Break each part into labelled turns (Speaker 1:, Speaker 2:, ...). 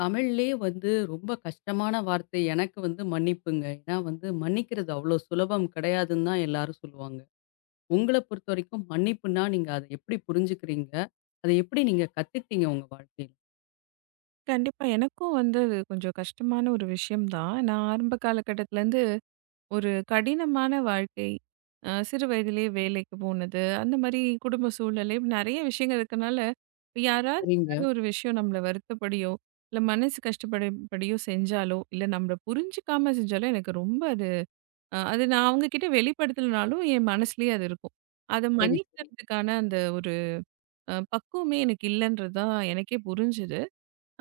Speaker 1: தமிழ்லயே வந்து ரொம்ப கஷ்டமான வார்த்தை எனக்கு வந்து மன்னிப்புங்க. ஏன்னா வந்து மன்னிக்கிறது அவ்வளோ சுலபம் கிடையாதுன்னு தான் எல்லாரும் சொல்லுவாங்க. உங்கள பொறுத்த வரைக்கும் மன்னிப்புன்னா நீங்க அத எப்படி புரிஞ்சுக்கிறீங்க? அத எப்படி நீங்க கத்துக்கிட்டீங்க உங்க வாழ்க்கையில?
Speaker 2: கண்டிப்பா. எனக்கும் வந்து அது கொஞ்சம் கஷ்டமான ஒரு விஷயம் தான். நான் ஆரம்ப காலகட்டத்திலேருந்து ஒரு கடினமான வாழ்க்கை, சிறு வயதிலேயே வேலைக்கு போனது, அந்த மாரி குடும்ப சூழ்நிலை நெறைய விஷயங்கள் இருக்கனால, இப்ப யாராவது
Speaker 1: சரிங்க.
Speaker 2: ஏதாவது ஒரு விஷயம் நம்மள வருத்தப்படியோ, இல்ல மனசு கஷ்டப்படும்படியோ செஞ்சாலோ, இல்ல நம்மள புரிஞ்சுக்காம செஞ்சாலோ எனக்கு ரொம்ப அது. அது நான் அவங்க கிட்ட வெளிப்படுத்தலனாலும் என் மனசுலயே அது இருக்கும். அத
Speaker 1: சரி, சரி.
Speaker 2: மன்னிக்கிறதுக்கான அந்த ஒரு பக்குவமே எனக்கு இல்லன்றது தான் எனக்கே புரிஞ்சது.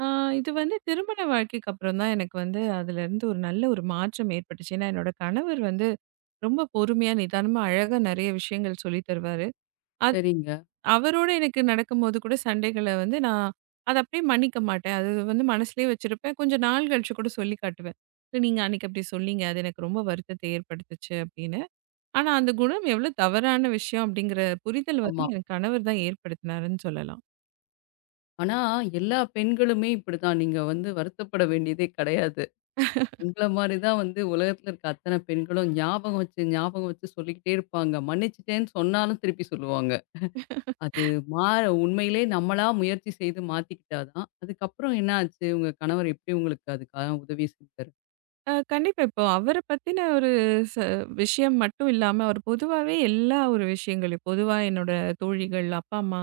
Speaker 2: ஆ, இது வந்து திருமண வாழ்க்கைக்கு அப்புறம் தான் எனக்கு வந்து அதுலேருந்து ஒரு நல்ல ஒரு மாற்றம் ஏற்பட்டுச்சு. ஏன்னா, என்னோட கணவர் வந்து ரொம்ப பொறுமையா, நிதானமா, அழகா நிறைய விஷயங்கள் சொல்லி தருவாரு. அது
Speaker 1: சரிங்க.
Speaker 2: அவரோட எனக்கு நடக்கும்போது கூட சண்டைகள வந்து நான் அத அப்படியே மன்னிக்க மாட்டேன். அது வந்து மனசுலயே வச்சிருப்பேன். கொஞ்சம் நாள் கழிச்சு கூட சொல்லி காட்டுவேன். "இல்ல, நீங்க அன்னைக்கு அப்படி சொன்னீங்க. அது எனக்கு ரொம்ப வருத்தத்தை ஏற்படுத்துச்சு" அப்படின்னு. ஆனா அந்த குணம் எவ்வளோ தவறான விஷயம் அப்படிங்கிற புரிதல் வந்து
Speaker 1: ஆமா.
Speaker 2: என் கணவர் தான் ஏற்படுத்தினாருன்னு சொல்லலாம்.
Speaker 1: ஆனா எல்லா பெண்களுமே இப்படிதான். நீங்க வந்து வருத்தப்பட வேண்டியதே கிடையாது. உங்கள மாரி தான் வந்து உலகத்துல இருக்க அத்தன பெண்களும் ஞாபகம் வச்சு, ஞாபகம் வச்சு சொல்லிக்கிட்டே இருப்பாங்க. மன்னிச்சுட்டேன்னு சொன்னாலும் திருப்பி சொல்லுவாங்க. அது மாற உண்மையிலே நம்மளா முயற்சி செய்து மாத்திக்கிட்டா தான். அதுக்கப்புறம் என்ன ஆச்சு? உங்க கணவர் எப்படி உங்களுக்கு அதுக்கான உதவி செஞ்சாரு?
Speaker 2: கண்டிப்பா. இப்போ அவர பத்தின ஒரு ச விஷயம் மட்டும் இல்லாம, அவர் பொதுவாவே எல்லா ஒரு விஷயங்களையும் பொதுவா என்னோட தோழிகள், அப்பா, அம்மா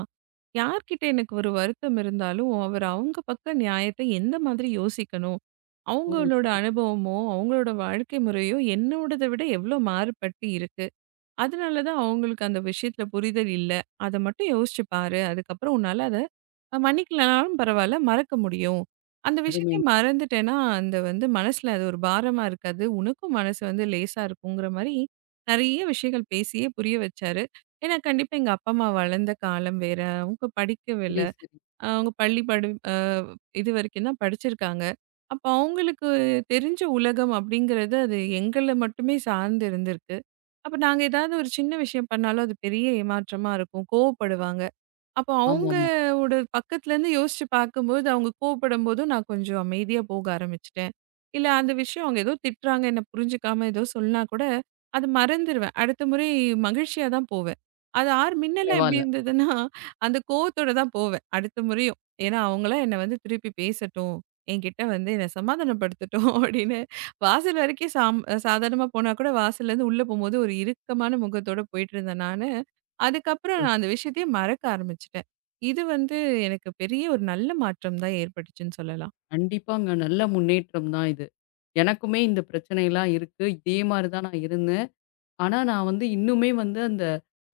Speaker 2: யார்கிட்ட எனக்கு ஒரு வருத்தம் இருந்தாலும், அவர் அவங்க பக்க நியாயத்த எந்த மாதிரி யோசிக்கணும்?
Speaker 1: ஓ!
Speaker 2: அவங்களோட அனுபவமோ, அவங்களோட வாழ்க்கை முறையோ என்னோடத விட எவ்ளோ மாறுபட்டு இருக்கு? அதனால தான் அவங்களுக்கு அந்த விஷயத்துல புரிதல் இல்ல. அத மட்டும் யோசிச்சு பாரு. அதுக்கப்புறம் உன்னால அத மன்னிக்கலனாலும் பரவால்ல, மறக்க முடியும். அந்த விஷயத்தையே
Speaker 1: அருமைங்க.
Speaker 2: மறந்துட்டேன்னா, அந்த வந்து மனசுல அது ஒரு பாரமா இருக்காது. உனக்கும் மனசு வந்து லேசா இருக்குங்கிற மாரி நெறைய விஷயங்கள் பேசியே புரிய வச்சாரு. ஏன்னா கண்டிப்பா எங்க அப்பா, அம்மா வளர்ந்த காலம் வேற. அவங்க படிக்கவில்ல.
Speaker 1: சரி, சரி.
Speaker 2: அவங்க பள்ளி படி இதுவரைக்கும் தான் படிச்சிருக்காங்க. அப்ப அவங்களுக்கு தெரிஞ்ச உலகம் அப்படிங்கிறது அது எங்கள மட்டுமே சார்ந்து இருந்திருக்கு. அப்ப நாங்க ஏதாவது ஒரு சின்ன விஷயம் பண்ணாலும் அது பெரிய ஏமாற்றமா இருக்கும். கோவப்படுவாங்க. அப்போ
Speaker 1: ஆமாமா.
Speaker 2: அவங்களோட பக்கத்துலேருந்து யோசிச்சு பார்க்கும்போது, அவங்க கோவப்படும்போதும் நான் கொஞ்சம் அமைதியா போக ஆரம்பிச்சுட்டேன். இல்ல அந்த விஷயம் அவங்க ஏதோ திட்டுறாங்க, என்ன புரிஞ்சுக்காம ஏதோ சொன்னா கூட, அது மறந்துருவேன். அடுத்த முறை மகிழ்ச்சியா தான் போவேன். அது ஆர் முன்னெல்லாம் எப்படி
Speaker 1: பரவால்ல.
Speaker 2: இருந்ததுன்னா, அந்த கோவத்தோட தான் போவேன் அடுத்த முறையும். ஏன்னா அவங்களா என்ன வந்து திருப்பி பேசட்டும், என்கிட்ட வந்து என்ன சமாதானப்படுத்தட்டும் அப்படின்னு வாசல் வரைக்கும் சாதாரணமா போனா கூட வாசல்லேருந்து உள்ள போகும்போது ஒரு இறுக்கமான முகத்தோட போயிட்டு இருந்தேன் நானு. அதுக்கப்புறம்
Speaker 1: ம்.
Speaker 2: நான் அந்த விஷயத்தையே மறக்க ஆரம்பிச்சுட்டேன். இது வந்து எனக்கு பெரிய ஒரு நல்ல மாற்றம் தான் ஏற்பட்டுச்சுன்னு சொல்லலாம்.
Speaker 1: கண்டிப்பாங்க. நல்ல முன்னேற்றம் தான் இது. எனக்குமே இந்த பிரச்சனைலாம் இருக்கு. இதே மாரி தான் நான் இருந்தேன். ஆனா, நான் வந்து இன்னுமே வந்து அந்த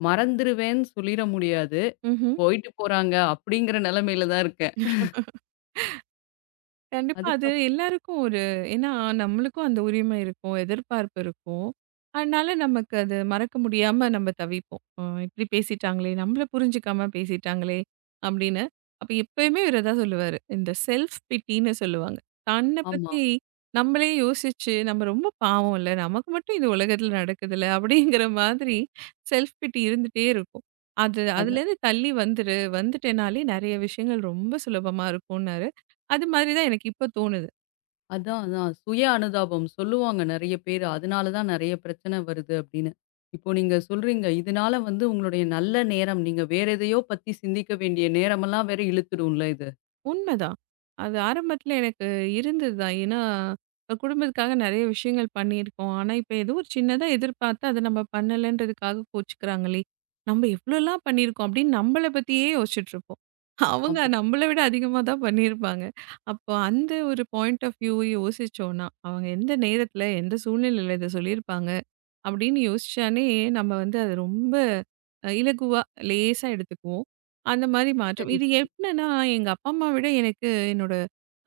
Speaker 1: மறந்துருவேன்னு சொல்லிற முடியாது.
Speaker 2: ம்ஹ்ம்.
Speaker 1: போயிட்டு போறாங்க அப்படிங்கிற நெலைமையில தான் இருக்கேன்.
Speaker 2: கண்டிப்பா. அது
Speaker 1: அதுக்கப்
Speaker 2: எல்லாருக்கும் ஒரு. ஏன்னா நம்மளுக்கும் அந்த உரிமை இருக்கும், எதிர்பார்ப்பு இருக்கும். அதனால நமக்கு அது மறக்க முடியாம நம்ம தவிப்போம். இப்படி பேசிட்டாங்களே, நம்மள புரிஞ்சுக்காம பேசிட்டாங்களே அப்படின்னு. அப்ப எப்பயுமே இவரு தான் சொல்லுவாரு. இந்த செல்ஃப் பிட்டின்னு சொல்லுவாங்க. தன்னை
Speaker 1: ஆமா.
Speaker 2: பத்தி நம்மளே யோசிச்சு, நம்ம ரொம்ப பாவம் இல்ல, நமக்கு மட்டும் இந்த உலகத்துல நடக்குதுல்ல அப்படிங்கிற மாதிரி செல்ஃப் பிட்டி இருந்துட்டே இருக்கும். அது
Speaker 1: அது
Speaker 2: அதுலேருந்து தள்ளி வந்துரு, வந்துட்டேனாலே நெறைய விஷயங்கள் ரொம்ப சுலபமா இருக்கும்னாரு. அது மாதிரி தான் எனக்கு இப்ப தோணுது.
Speaker 1: அதான், அதான். சுய அனுதாபம் சொல்லுவாங்க நெறைய பேரு. அதனால தான் நெறைய பிரச்சனை வருது அப்படின்னு. இப்போ நீங்க சொல்றீங்க, இதனால வந்து உங்களுடைய நல்ல நேரம், நீங்க வேற எதையோ பத்தி சிந்திக்க வேண்டிய நேரமெல்லாம் வேற இழுத்துடும்ல இது?
Speaker 2: உண்மதான். அது ஆரம்பத்துல எனக்கு இருந்தது தான். ஏன்னா, இப்ப குடும்பத்துக்காக நெறைய விஷயங்கள் பண்ணியிருக்கோம். ஆனா, இப்ப ஏதோ ஒரு சின்னதா எதிர்பார்த்து அத நம்ம பண்ணலன்றதுக்காக கோச்சுக்கிறாங்களே! நம்ம எவ்ளோலாம் பண்ணியிருக்கோம் அப்படின்னு நம்மள பத்தியே யோசிச்சுட்ருப்போம். அவங்க
Speaker 1: ஆமா.
Speaker 2: நம்மள விட அதிகமா தான் பண்ணியிருப்பாங்க. அப்போ அந்த ஒரு பாயிண்ட் ஆஃப் வியூ யோசிச்சோன்னா, அவங்க எந்த நேரத்துல, எந்த சூழ்நிலையில இத சொல்லியிருப்பாங்க? அப்படின்னு யோசிச்சானே நம்ம வந்து அது ரொம்ப இலகுவா, லேசா எடுத்துக்குவோம். அந்த மாதிரி மாற்றம்
Speaker 1: சரி,
Speaker 2: இது
Speaker 1: சரி.
Speaker 2: எப்படின்னா எங்க அப்பா அம்மா விட எனக்கு என்னோட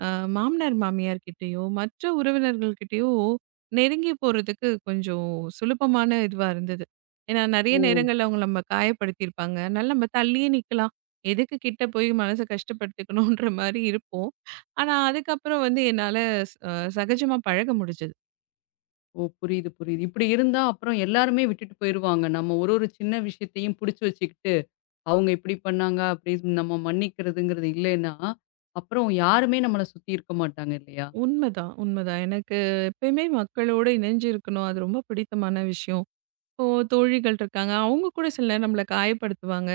Speaker 2: மாமனார் மாமியார் கிட்டேயோ மற்ற உறவினர்கள் கிட்டேயோ நெருங்கி போறதுக்கு கொஞ்சம் சுலபமான இதுவா இருந்தது. ஏன்னா நிறைய
Speaker 1: ஓ!
Speaker 2: நேரங்கள்ல அவங்க நம்ம காயப்படுத்தியிருப்பாங்க, அதனால நம்ம தள்ளியே நிக்கலாம். எதுக்கு கிட்ட போய் மனசை கஷ்டப்படுத்திக்கணுன்ற மாதிரி இருப்போம். ஆனா அதுக்கப்புறம் வந்து என்னால சகஜமா பழக முடிஞ்சது.
Speaker 1: ஓ! புரியுது, புரியுது. இப்படி இருந்தா அப்புறம் எல்லாருமே விட்டுட்டு போயிருவாங்க. நம்ம ஒரு ஒரு சின்ன விஷயத்தையும் புடிச்சு வச்சுக்கிட்டு, அவங்க இப்படி பண்ணாங்க, அப்படி நம்ம மன்னிக்கிறதுங்கிறது இல்லைன்னா, அப்புறம் யாருமே நம்மள சுத்தி இருக்க மாட்டாங்க இல்லையா?
Speaker 2: உண்மதான், உண்மதான். எனக்கு எப்பயுமே மக்களோட இணைஞ்சு இருக்கணும். அது ரொம்ப பிடித்தமான விஷயம். இப்போ தோழிகள் இருக்காங்க. அவங்க கூட சில நேரம் நம்மள காயப்படுத்துவாங்க.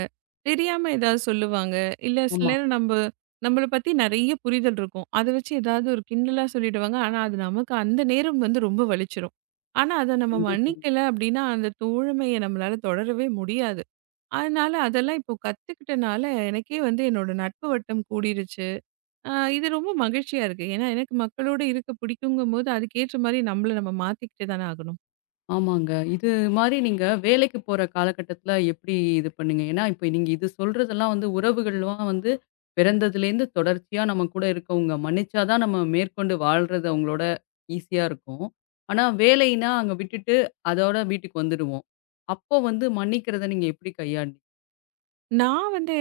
Speaker 2: தெரியாம ஏதாவது சொல்லுவாங்க. இல்ல சில
Speaker 1: ஆமா.
Speaker 2: நேரம் நம்ப நம்மள பத்தி நெறைய புரிதல் இருக்கும். அத வச்சு ஏதாவது ஒரு கிண்டலா சொல்லிடுவாங்க. ஆனா, அது நமக்கு அந்த நேரம் வந்து ரொம்ப வலிச்சிரும். ஆனா, அத நம்ம
Speaker 1: கண்டிப்பா.
Speaker 2: மன்னிக்கல அப்டின்னா, அந்த தோழமைய நம்மளால தொடரவே முடியாது. அதனால அதெல்லாம் இப்போ கத்துக்கிட்டனால எனக்கே வந்து என்னோட நட்பு வட்டம் கூடிருச்சு. இது ரொம்ப மகிழ்ச்சியா இருக்கு. ஏன்னா, எனக்கு மக்களோட இருக்க பிடிக்குங்கும்போது, அதுக்கேற்ற மாரி நம்மள நம்ம மாத்திக்கிட்டு தானே ஆகணும்.
Speaker 1: ஆமாங்க. இது மாரி நீங்க வேலைக்கு போற காலகட்டத்தில எப்படி இது பண்ணீங்க? ஏன்னா, இப்ப நீங்க இது சொல்றதெல்லாம் வந்து உறவுகள்லாம் வந்து பிறந்ததுலேருந்து தொடர்ச்சியா நம்ம கூட இருக்கவங்க மன்னிச்சா தான் நம்ம மேற்கொண்டு வாழ்றது அவங்களோட ஈஸியா இருக்கும். ஆனா, வேலைன்னா அங்க விட்டுட்டு அதோட வீட்டுக்கு வந்துடுவோம். அப்போ வந்து மன்னிக்கிறத நீங்க எப்படி கையாண்டீங்க?
Speaker 2: நான் வந்து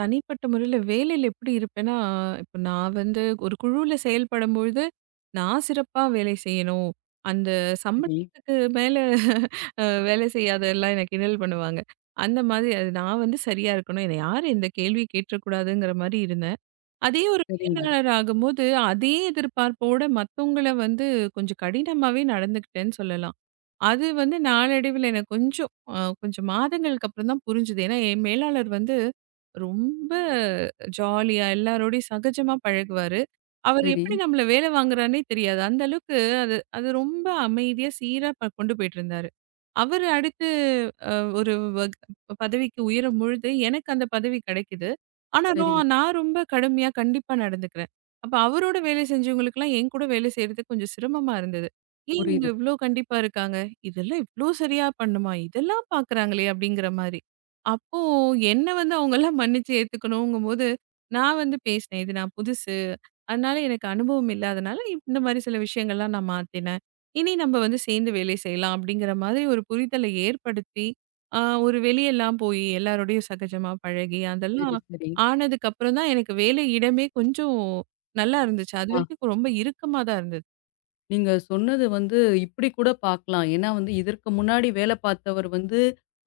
Speaker 2: தனிப்பட்ட முறையில வேலையில எப்படி இருப்பேன்னா, இப்ப நான் வந்து ஒரு குழுவுல செயல்படும்பொழுது, நான் சிறப்பா வேலை செய்யணும். அந்த
Speaker 1: சரி,
Speaker 2: சம்பளத்துக்கு மேல வேலை செய்யாதெல்லாம் என்ன கிண்டல் பண்ணுவாங்க. அந்த மாதிரி அது நான் வந்து சரியா இருக்கணும். என்ன யாரும் இந்த கேள்வி கேட்டுறக்கூடாதுங்கிற மாரி இருந்தேன். அதே ஒரு
Speaker 1: சரிங்க.
Speaker 2: மேலாளர் ஆகும்போது, அதே எதிர்பார்ப்போட மத்தவங்கள வந்து கொஞ்சம் கடினமாவே நடந்துக்கிட்டேன்னு சொல்லலாம். அது வந்து நாளடைவில எனக்கு கொஞ்சம் கொஞ்சம் மாதங்களுக்கு அப்புறம் தான் புரிஞ்சுது. ஏன்னா, என் மேலாளர் வந்து ரொம்ப ஜாலியா எல்லாரோடையும் சகஜமா பழகுவாரு. அவர்
Speaker 1: சரி,
Speaker 2: எப்படி நம்மள வேலை வாங்குறார்ன்னே தெரியாது. அந்த அளவுக்கு அது அது ரொம்ப அமைதியா சீரா கொண்டு போயிட்டுருந்தாரு. அவரு அடுத்து அ ஒரு பதவிக்கு உயரும் பொழுது எனக்கு அந்த பதவி கிடைக்குது. ஆனா
Speaker 1: சரிங்க.
Speaker 2: நான் ரொம்ப கடுமையா கண்டிப்பா நடந்துக்கிறேன். அப்ப அவரோட வேலை செஞ்சவங்களுக்கெல்லாம் என் கூட வேலை செய்றதுக்கு கொஞ்சம் சிரமமா இருந்தது. ஏன் இவங்க
Speaker 1: புரியுது.
Speaker 2: இவ்ளோ கண்டிப்பா இருக்காங்க? இதெல்லாம் இவ்ளோ சரியா பண்ணுமா? இதெல்லாம் பார்க்குறாங்களே! அப்டிங்கிற மாரி. அப்போ என்ன வந்து அவங்கலாம் மன்னிச்சு ஏத்துக்கணுங்கும்போது, நான் வந்து பேசினேன். இது நான் புதுசு. அதனால எனக்கு அனுபவம் இல்லாதனால, இந்த மாரி சில விஷயங்கள்லாம் நான் மாத்தினேன். இனி நம்ம வந்து சேர்ந்து வேலை செய்யலாம் அப்டிங்கிற மாதிரி ஒரு புரிதல ஏற்படுத்தி, அ ஒரு வெளியெல்லாம் போய் எல்லாரோடையும் சகஜமா பழகி, அதெல்லாம்
Speaker 1: சரி, சரி.
Speaker 2: ஆனதுக்கப்புறம் தான் எனக்கு வேலை இடமே கொஞ்சம் நல்லா இருந்துச்சு.
Speaker 1: ஆ.
Speaker 2: அதுவரைக்கும் ரொம்ப இறுக்கமா தான் இருந்தது.
Speaker 1: நீங்க சொன்னது வந்து இப்படி கூட பார்க்கலாம். ஏன்னா வந்து இதற்கு முன்னாடி வேலை பார்த்தவர் வந்து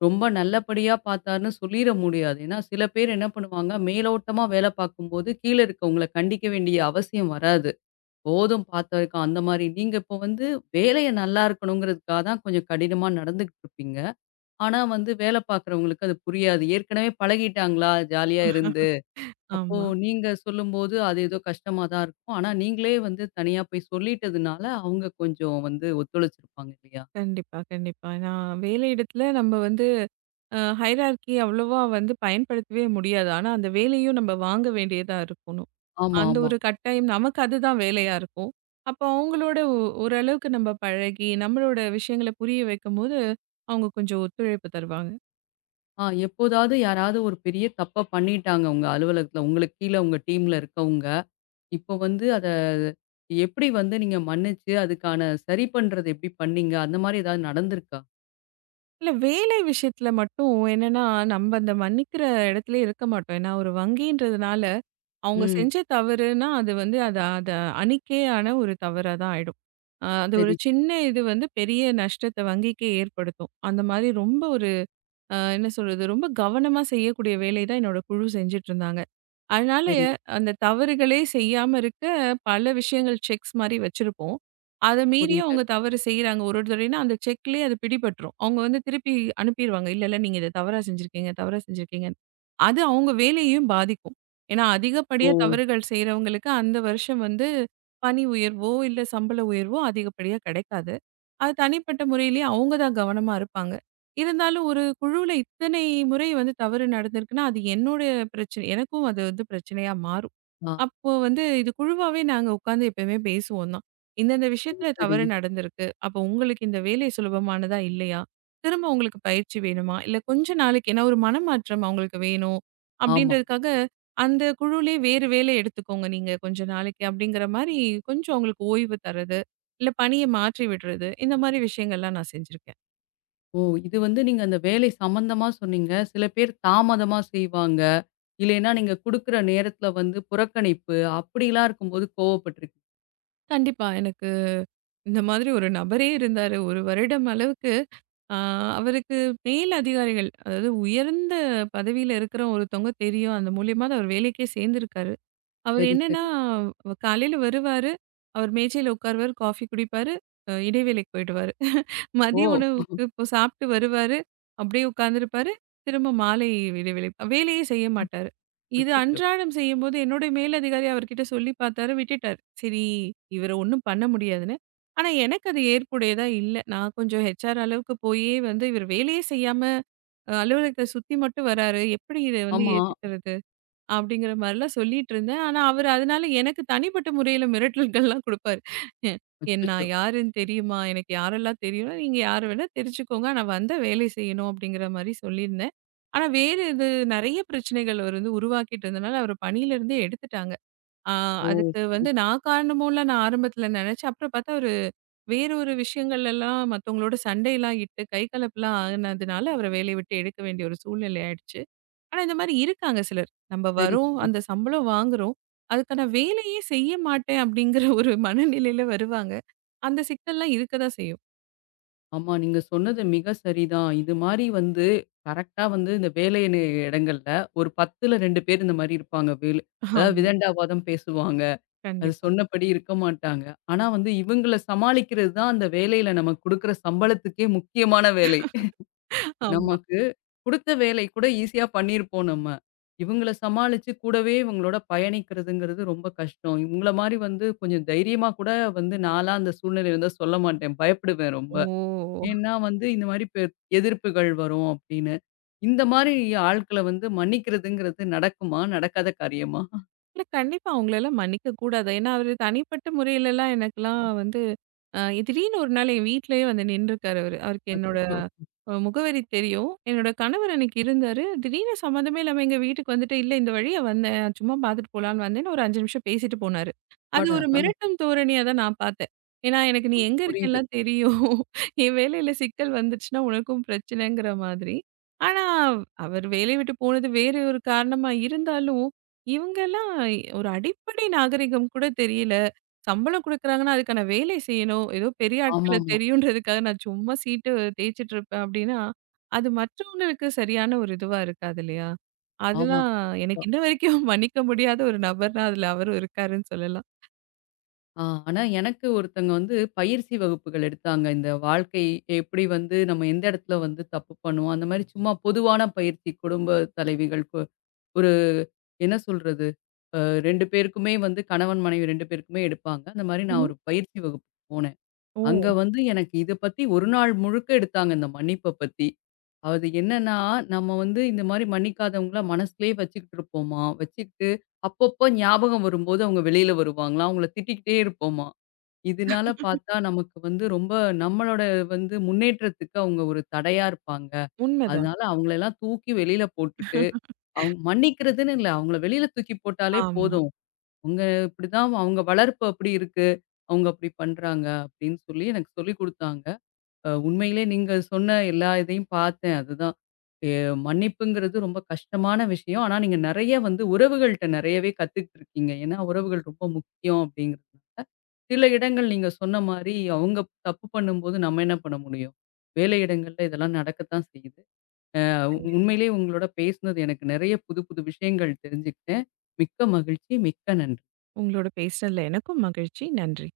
Speaker 1: ரொம்ப நல்லபடியா பார்த்தார்ன்னு சொல்லிற முடியாது. ஏன்னா சில பேர் என்ன பண்ணுவாங்க, மேலோட்டமா வேலை பார்க்கும்போது கீழ இருக்கவங்கள கண்டிக்க வேண்டிய அவசியம் வராது. போதும் பார்த்தவரைக்கும் அந்த மாரி. நீங்க இப்போ வந்து வேலைய நல்லா இருக்கணுங்கிறதுக்காக தான் கொஞ்சம் கடினமா நடந்துகிட்டு இருப்பீங்க. ஆனா வந்து வேலை பார்க்குறவங்களுக்கு அது புரியாது. ஏற்கனவே பழகிட்டாங்களா ஜாலியா இருந்து. அப்போ
Speaker 2: ஆமா.
Speaker 1: நீங்க சொல்லும்போது, அது ஏதோ கஷ்டமா தான் இருக்கும். ஆனா, நீங்களே வந்து தனியா போய் சொல்லிட்டதுனால, அவங்க கொஞ்சம் வந்து ஒத்துழைச்சிருப்பாங்க இல்லையா?
Speaker 2: கண்டிப்பா, கண்டிப்பா. நான் வேலையிடத்துல நம்ம வந்து ஹைரார்கி அவ்வளவா வந்து பயன்படுத்தவே முடியாது. ஆனா, அந்த வேலையும் நம்ம வாங்க வேண்டியதா இருக்கணும்.
Speaker 1: ஆமா,
Speaker 2: அந்த
Speaker 1: ஆமா.
Speaker 2: ஒரு கட்டாயம் நமக்கு அதுதான் வேலையா இருக்கும். அப்போ அவங்களோட ஓரளவுக்கு நம்ம பழகி, நம்மளோட விஷயங்கள புரிய வைக்கும்போது, அவங்க கொஞ்சம் ஒத்துழைப்பு தருவாங்க.
Speaker 1: ஆ எப்போதாவது யாராவது ஒரு பெரிய தப்ப பண்ணிட்டாங்க உங்க அலுவலகத்துல. உங்களுக்கு கீழ உங்க டீம்ல இருக்கவங்க. இப்போ வந்து அத எப்படி வந்து நீங்க மன்னிச்சு, அதுக்கான சரி பண்றது எப்படி பண்ணீங்க? அந்த மாரி ஏதாவது நடந்திருக்கா?
Speaker 2: இல்ல வேலை விஷயத்துல மட்டும் என்னன்னா, நம்ப அந்த மன்னிக்கிற இடத்துலயே இருக்க மாட்டோம். ஏன்னா, ஒரு வங்கின்றதுனால, அவங்க
Speaker 1: ம்.
Speaker 2: செஞ்ச தவறுன்னா, அது வந்து அது அது அணிக்கையான ஒரு தவறா தான் ஆயிடும். அது ஒரு
Speaker 1: சரி, சரி,
Speaker 2: சின்ன இது வந்து பெரிய நஷ்டத்த வங்கிக்கே ஏற்படுத்தும். அந்த மாரி ரொம்ப ஒரு என்ன சொல்றது? ரொம்ப கவனமா செய்யக்கூடிய வேலை தான் என்னோட குழு செஞ்சுட்டு இருந்தாங்க. அதனால
Speaker 1: சரி.
Speaker 2: அந்த தவறுகளே செய்யாம இருக்க பல விஷயங்கள் செக்ஸ் மாரி வச்சிருப்போம். அத மீறியும்
Speaker 1: புரியுது.
Speaker 2: அவங்க தவறு செய்றாங்க. ஒரு ஒரு தடவைனா அந்த செக்லயே அது பிடிபட்டுரும். அவங்க வந்து திருப்பி அனுப்பிருவாங்க. இல்ல, இல்ல நீங்க இத தவறா செஞ்சிருக்கீங்க, தவறா செஞ்சிருக்கீங்கன்னு. அது அவங்க வேலையையும் பாதிக்கும். ஏன்னா
Speaker 1: ஓ!
Speaker 2: அதிகப்படியா தவறுகள் செய்றவங்களுக்கு அந்த வருஷம் வந்து பணி உயர்வோ, இல்ல சம்பள உயர்வோ அதிகப்படியா கிடைக்காது. அது தனிப்பட்ட முறையிலயே அவங்க தான் கவனமா இருப்பாங்க. இருந்தாலும் ஒரு குழுவுல இத்தனை முறை வந்து தவறு நடந்திருக்குன்னா, அது என்னோட பிரச்சனை. எனக்கும் அது வந்து பிரச்சனையா மாறும்.
Speaker 1: ஆ.
Speaker 2: அப்போ வந்து இது குழுவாவே நாங்க உட்கார்ந்து எப்பயுமே பேசுவோம் தான். இந்தந்த
Speaker 1: சரி,
Speaker 2: விஷயத்துல
Speaker 1: சரி.
Speaker 2: தவறு நடந்திருக்கு. அப்போ உங்களுக்கு இந்த வேலை சுலபமானதா இல்லையா? திரும்ப உங்களுக்கு பயிற்சி வேணுமா? இல்ல கொஞ்ச நாளைக்கு ஏன்னா ஒரு மனமாற்றம் அவங்களுக்கு வேணும்
Speaker 1: ஆமா.
Speaker 2: அப்படின்றதுக்காக, அந்த குழுவிலே வேறு வேலை எடுத்துக்கோங்க நீங்க கொஞ்ச நாளைக்கு அப்படிங்கிற மாரி கொஞ்சம் அவங்களுக்கு ஓய்வு தர்றது, இல்ல பணிய மாற்றி விடுறது, இந்த மாரி விஷயங்கள்லாம் நான் செஞ்சிருக்கேன்.
Speaker 1: ஓ! இது வந்து நீங்க அந்த வேலை சம்மந்தமா சொன்னீங்க. சில பேர் தாமதமா செய்வாங்க. இல்லைன்னா நீங்க குடுக்குற நேரத்துல வந்து புறக்கணிப்பு, அப்படிலாம் இருக்கும்போது கோவப்பட்டுருக்கீங்க.
Speaker 2: கண்டிப்பா எனக்கு இந்த மாதிரி ஒரு நபரே இருந்தாரு. 1 வருடம் அளவுக்கு அ அவருக்கு மேல் அதிகாரிகள், அதாவது உயர்ந்த பதவியில இருக்கிற ஒருத்தவங்க தெரியும். அந்த மூலியமா தான் அவர் வேலைக்கே சேர்ந்திருக்காரு. அவரு
Speaker 1: சரி,
Speaker 2: என்னன்னா,
Speaker 1: சரி.
Speaker 2: காலையில வருவாரு. அவர் மேஜையில உட்காருவாரு, காஃபி குடிப்பாரு, இடைவேளைக்கு போயிடுவாரு.
Speaker 1: ஓ!
Speaker 2: மதிய உணவுக்கு இப்போ சாப்பிட்டு வருவாரு. அப்படியே உட்கார்ந்திருப்பாரு. திரும்ப மாலை இடைவேளை. வேலையே செய்ய மாட்டாரு. இது
Speaker 1: அச்சச்சோ!
Speaker 2: அன்றாடம் செய்யும்போது என்னோட மேலதிகாரி அவர்கிட்ட சொல்லி பார்த்தாரு, விட்டுட்டாரு. சரி, இவர ஒண்ணும் பண்ண முடியாதுன்னு. ஆனா, எனக்கு அது ஏற்புடையதா இல்ல. நான் கொஞ்சம் ஹெச்ஆர் அளவுக்கு போயே வந்து இவர் வேலையே செய்யாம, அலுவலகத்த சுத்தி மட்டும் வராரு. எப்படி இத வந்து
Speaker 1: ஆமா.
Speaker 2: ஏத்துக்கிறது? அப்படிங்கிற மாரிலாம் சொல்லிட்டு இருந்தேன். ஆனா, அவரு அதனால எனக்கு தனிப்பட்ட முறையில மிரட்டல்கள்லாம் குடுப்பாரு. என் நான்
Speaker 1: அச்சச்சோ!
Speaker 2: யாருன்னு தெரியுமா? எனக்கு யாரெல்லாம் தெரியும்னா, நீங்க யார வேணா தெரிஞ்சுக்கோங்க. ஆனா, வந்தா வேலை செய்யணும் அப்படிங்கிற மாரி சொல்லியிருந்தேன். ஆனா, வேறு இது நெறைய பிரச்சனைகள் அவர் வந்து உருவாக்கிட்டு இருந்தனால, அவர பணியிலருந்தே எடுத்துட்டாங்க. ஆ
Speaker 1: ஓ!
Speaker 2: அதுக்கு
Speaker 1: சரி,
Speaker 2: வந்து நான் காரணமோலாம் நான் ஆரம்பத்தில நெனச்சேன். அப்புறம் பார்த்தா அவரு வேற ஒரு விஷயங்கள்லலாம் மத்தவங்களோட சண்டைலாம் இட்டு, கை கலப்புலாம் ஆனதுனால அவர வேலைய விட்டு எடுக்க வேண்டிய ஒரு சூழ்நிலை ஆயிடுச்சு. ஆனா, இந்த மாரி இருக்காங்க சிலர். நம்ம
Speaker 1: சரி,
Speaker 2: வரோம்,
Speaker 1: சரி.
Speaker 2: அந்த சம்பளம் வாங்குறோம். அதுக்கான வேலையே செய்ய மாட்டேன் அப்படிங்கிற ஒரு மனநிலையில வருவாங்க. அந்த சிக்கல்லாம் இருக்க தான் செய்யும்.
Speaker 1: ஆமா, நீங்க சொன்னது மிக சரிதான். இது மாரி வந்து கரெக்ட்டா வந்து இந்த வேலை இடங்கள்ல ஒரு 10ல 2 பேர் இந்த மாரி இருப்பாங்க. அதாவது
Speaker 2: ஆமா.
Speaker 1: விதண்டாவாதம் பேசுவாங்க. அது
Speaker 2: கண்டிப்பா.
Speaker 1: சொன்னபடி இருக்க மாட்டாங்க. ஆனா வந்து இவங்கள சமாளிக்கிறது தான் அந்த வேலையில நமக்கு குடுக்குற சம்பளத்துக்கே முக்கியமான வேலை.
Speaker 2: ஆமா.
Speaker 1: நமக்கு குடுத்த வேலை கூட ஈஸியா பண்ணியிருப்போம் நம்ம. இவங்கள சமாளிச்சு கூடவே இவங்களோட பயணிக்கிறதுங்கிறது ரொம்ப கஷ்டம். இவங்கள மாரி வந்து கொஞ்சம் தைரியமா கூட வந்து நான்லாம் அந்த சூழ்நிலை இருந்தா சொல்ல மாட்டேன். பயப்படுவேன் ரொம்ப.
Speaker 2: ஓ!
Speaker 1: ஏன்னா வந்து இந்த மாரி எதிர்ப்புகள் வரும் அப்படின்னு. இந்த மாரி ஆட்கள வந்து மன்னிக்கிறதுங்கிறது நடக்குமா? நடக்காத காரியமா?
Speaker 2: இல்ல கண்டிப்பா அவங்களெல்லாம் மன்னிக்க கூடாது. ஏன்னா, அவரு தனிப்பட்ட முறையிலலாம் எனக்கெல்லாம் வந்து அ திடீர்னு ஒரு நாள் என் வீட்லயே வந்து நின்றுருக்காரு அவரு. அவருக்கு என்னோட
Speaker 1: அச்சச்சோ!
Speaker 2: முகவரி தெரியும். என்னோட கணவர் அன்னைக்கு இருந்தாரு. திடீர்னு சம்மந்தமே இல்லாம எங்க வீட்டுக்கு வந்துட்டு, "இல்ல இந்த வழியா வந்தேன். சும்மா பார்த்துட்டு போலான்னு வந்தேன்னு" ஒரு 5 நிமிஷம் பேசிட்டு போனாரு. அது
Speaker 1: அப்பாடா!
Speaker 2: ஒரு
Speaker 1: ஆ
Speaker 2: மிரட்டும் தோரணியா தான் நான் பார்த்தேன். ஏன்னா, எனக்கு "நீ எங்க
Speaker 1: புரியுது.
Speaker 2: இருக்கேன்லாம் தெரியும். என் வேலையில சிக்கல் வந்துச்சுன்னா உனக்கும் பிரச்சனைங்கிற மாதிரி." ஆனா, அவர் வேலைய விட்டு போனது வேறு ஒரு காரணமா இருந்தாலும் இவங்கலாம் ஒரு அடிப்படை நாகரிகம் கூட தெரியல. சம்பளம் குடுக்குறாங்கன்னா, அதுக்கான வேலை செய்யணும். ஏதோ பெரிய ஆட்கள
Speaker 1: ஆமாமா.
Speaker 2: தெரியுன்றதுக்காக நான் சும்மா சீட்டு தேய்ச்சுட்டு இருப்பேன் அப்டின்னா, அது மற்றவங்களுக்கு சரியான ஒரு இதுவா இருக்காது இல்லையா?
Speaker 1: ஆமா.
Speaker 2: அதெல்லாம்
Speaker 1: கண்டிப்பா.
Speaker 2: எனக்கு இன்ன வரைக்கும் மன்னிக்க முடியாத ஒரு நபர்னா அதுல அவரும் இருக்காருன்னு சொல்லலாம்.
Speaker 1: ஆ ஆனா எனக்கு ஒருத்தங்க வந்து பயிற்சி வகுப்புகள் எடுத்தாங்க. இந்த வாழ்க்கை எப்படி வந்து நம்ம எந்த இடத்துல வந்து தப்பு பண்ணுவோம், அந்த மாரி சும்மா பொதுவான பயிற்சி குடும்ப தலைவிகள் ஒரு என்ன சொல்றது? அ 2 பேருக்குமே வந்து கணவன், மனைவி 2 பேருக்குமே எடுப்பாங்க. அந்த மாரி நான்
Speaker 2: ம்ஹ்ம்.
Speaker 1: ஒரு பயிற்சி வகுப்பு போனேன்.
Speaker 2: ஓ!
Speaker 1: அங்க வந்து எனக்கு இத பத்தி ஒரு நாள் முழுக்க எடுத்தாங்க இந்த மன்னிப்ப பத்தி. அது என்னன்னா, நம்ம வந்து இந்த மாரி மன்னிக்காதவங்கள மனசுலயே வச்சுக்கிட்டு இருப்போமா, வச்சுக்கிட்டு அப்பப்போ ஞாபகம் வரும்போது அவங்க வெளியில வருவாங்களாம். அவங்கள திட்டிக்கிட்டே இருப்போமா. இதனால பார்த்தா நமக்கு வந்து ரொம்ப நம்மளோட வந்து முன்னேற்றத்துக்கு அவங்க ஒரு தடையா இருப்பாங்க.
Speaker 2: உண்மதான்.
Speaker 1: அதனால அவங்களெல்லாம் தூக்கி வெளியில போட்டுட்டு, அவங்க மன்னிக்கிறதுன்னு இல்ல. அவங்கள வெளியில தூக்கி போட்டாலே
Speaker 2: ஆமா.
Speaker 1: போதும். அவங்க இப்படிதான் அவங்க வளர்ப்பு அப்படி இருக்கு. அவங்க அப்படி பண்றாங்க அப்படின்னு சொல்லி எனக்கு சொல்லிக் குடுத்தாங்க. உண்மையிலே நீங்க சொன்ன எல்லா இதையும் பார்த்தேன். அதுதான். எ மன்னிப்புங்கிறது ரொம்ப கஷ்டமான விஷயம். ஆனா, நீங்க நெறைய வந்து உறவுகள்ட்ட நெறையவே கத்துக்கிட்டு இருக்கீங்க. ஏன்னா, உறவுகள் ரொம்ப முக்கியம் அப்படிங்கிறதுனால. சில இடங்கள் நீங்க சொன்ன மாரி, அவங்க தப்பு பண்ணும்போது நம்ம என்ன பண்ண முடியும்? வேலை இடங்கள்ல இதெல்லாம் நடக்கத்தான் செய்யுது. அ
Speaker 2: கண்டிப்பா.
Speaker 1: உண்மையிலேயே உங்களோட பேசினது எனக்கு நெறைய புது புது விஷயங்கள் தெரிஞ்சுக்கிட்டேன். மிக்க மகிழ்ச்சி. மிக்க நன்றி.
Speaker 2: உங்களோட பேசுனதுல எனக்கும் மகிழ்ச்சி. நன்றி.